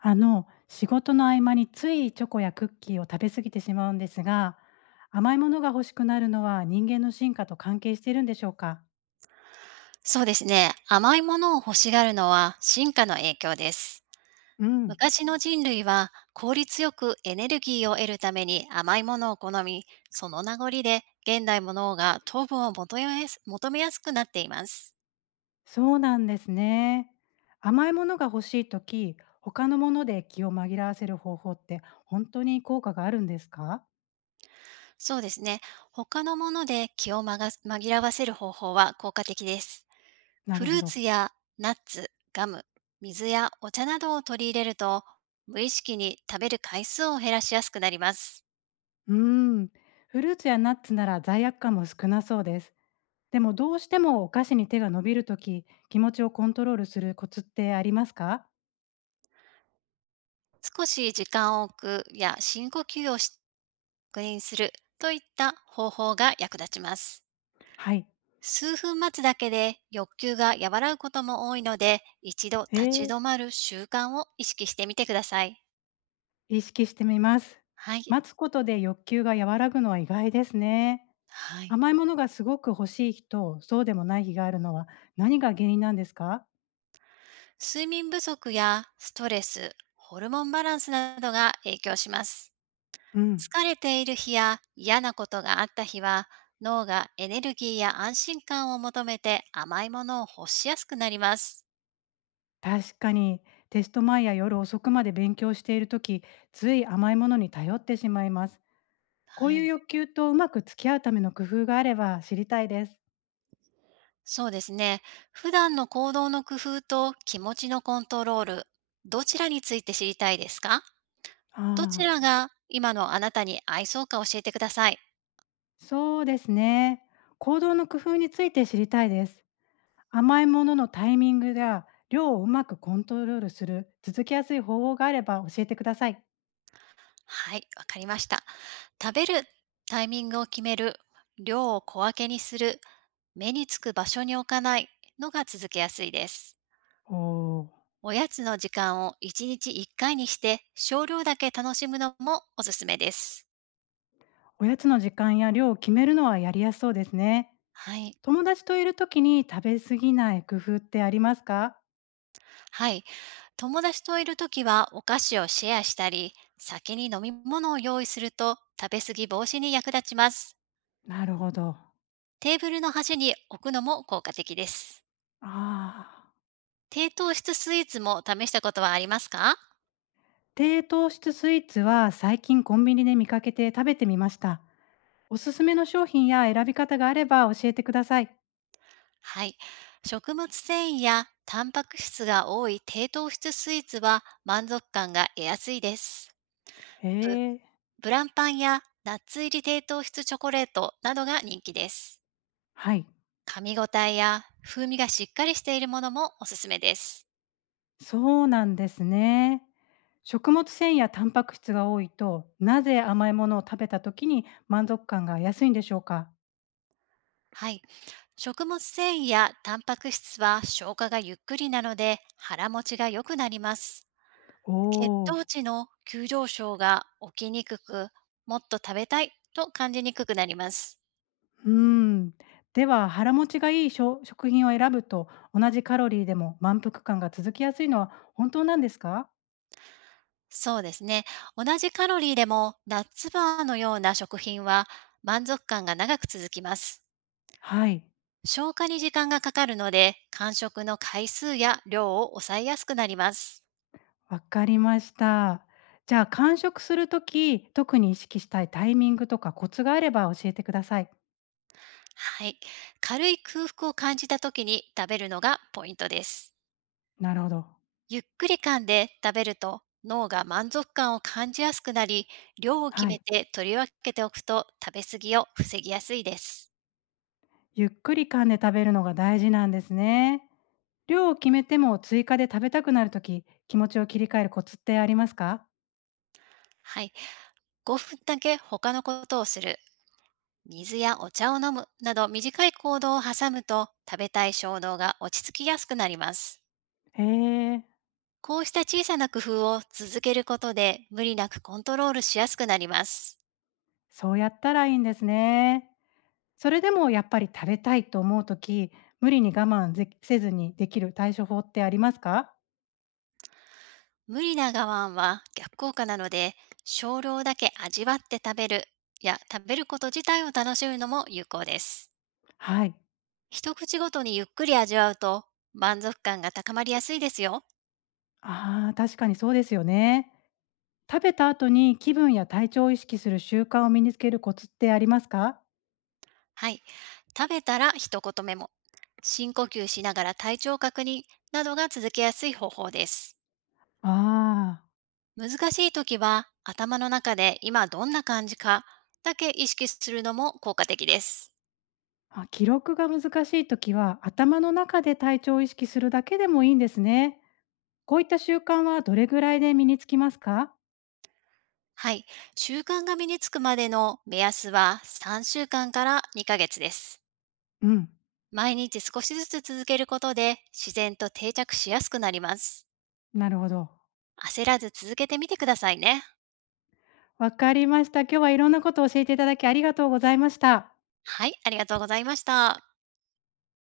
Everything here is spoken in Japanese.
仕事の合間についチョコやクッキーを食べ過ぎてしまうんですが、甘いものが欲しくなるのは人間の進化と関係しているんでしょうか。そうですね。甘いものを欲しがるのは進化の影響です。うん、昔の人類は効率よくエネルギーを得るために甘いものを好み、その名残で現代の脳が糖分を求めやすくなっています。そうなんですね。甘いものが欲しいとき、他のもので気を紛らわせる方法って本当に効果があるんですか。そうですね。他のもので気を紛らわせる方法は効果的です。なフるルほーど。ツやナッツ、ガム、水やお茶などを取り入れると、無意識に食べる回数を減らしやすくなります。うーん。フルーツやナッツなら罪悪感も少なそうです。でもどうしてもお菓子に手が伸びるとき、気持ちをコントロールするコツってありますか。少し時間を置くや深呼吸をし確認するといった方法が役立ちます。はい。数分待つだけで欲求が和らぐことも多いので、一度え立ちー止まる習慣を意識してみてください。意識してみます。はい。待つことで欲求が和らぐのは意外ですね。はい。甘いものがすごく欲しい日とそうでもない日があるのは何が原因なんですか。睡眠不足やストレス、ホルモンバランスなどが影響します。うん、疲れている日や嫌なことがあった日は、脳がエネルギーや安心感を求めて甘いものを欲しやすくなります。確かにテスト前や夜遅くまで勉強している時つい甘いものに頼ってしまいます。こうはいうい。欲求とうまく付き合うための工夫があれば知りたいです。そうですね。普段の行動の工夫と気持ちのコントロール、どちらについて知りたいですか？あどちあ、らが今のあなたに合いそうか教えてください。そうですね。行動の工夫について知りたいです。甘いもののタイミングや量をうまくコントロールする続きやすい方法があれば教えてください。はい、わかりました。食べるタイミングを決める、量を小分けにする、目につく場所に置かないのが続けやすいです。おお、おやつの時間を1日1回にして少量だけ楽しむのもおすすめです。おやつの時間や量を決めるのはやりやすそうですね。はい。友達といる時に食べ過ぎない工夫ってありますか。はい。友達といるときはお菓子をシェアしたり、先に飲み物を用意すると食べ過ぎ防止に役立ちます。なるほど。テーブルの端に置くのも効果的です。ああ。低糖質スイーツも試したことはありますか？低糖質スイーツは最近コンビニで見かけて食べてみました。おすすめの商品や選び方があれば教えてください。はい。食物繊維やタンパク質が多い低糖質スイーツは満足感が得やすいです。えブえ、ブランパンやナッツ入り低糖質チョコレートなどが人気です。はい。噛み応えや風味がしっかりしているものもおすすめです。そうなんですね。食物繊維やタンパク質が多いと、なぜ甘いものを食べた時に満足感が安いんでしょうか？はい。食物繊維やタンパク質は消化がゆっくりなので腹持ちが良くなります。お血お、糖値の急上昇が起きにくく、もっと食べたいと感じにくくなります。うーん。では腹持ちがいいしょ食品を選ぶと、同じカロリーでも満腹感が続きやすいのは本当なんですか？そうですね。同じカロリーでもナッツバーのような食品は満足感が長く続きます。はい、消化に時間がかかるので、間食の回数や量を抑えやすくなります。わかりました。じゃあ間食する時、特に意識したいタイミングとかコツがあれば教えてください。はい。軽い空腹を感じた時に食べるのがポイントです。なるほど。ゆっくり噛んで食べると脳が満足感を感じやすくなり、量を決はめい。て取り分けておくと食べ過ぎを防ぎやすいです。ゆっくり噛んで食べるのが大事なんですね。量を決めても追加で食べたくなるとき、気持ちを切り替えるコツってありますか。はい。5分だけ他のことをする、水やお茶を飲むなど短い行動を挟むと食べたい衝動が落ち着きやすくなります。へえ、こうした小さな工夫を続けることで無理なくコントロールしやすくなります。そうやったらいいんですね。それでもやっぱり食べたいと思うとき、無理に我慢ぜせずにできる対処法ってありますか。無理な我慢は逆効果なので、少量だけ味わって食べるや食べること自体を楽しむのも有効です。はい。一口ごとにゆっくり味わうと満足感が高まりやすいですよ。ああ、確かにそうですよね。食べた後に気分や体調を意識する習慣を身につけるコツってありますか。はい。食べたら一言メモ、深呼吸しながら体調確認などが続けやすい方法です。あー、難しい時は頭の中で今どんな感じかだけ意識するのも効果的です。あ、記録が難しいときは頭の中で体調を意識するだけでもいいんですね。こういった習慣はどれぐらいで身につきますか？はい。習慣が身につくまでの目安は3週間から2ヶ月です。うん、毎日少しずつ続けることで自然と定着しやすくなります。なるほど。焦らず続けてみてくださいね。わかりました。今日はいろんなことを教えていただきありがとうございました。はい、ありがとうございました。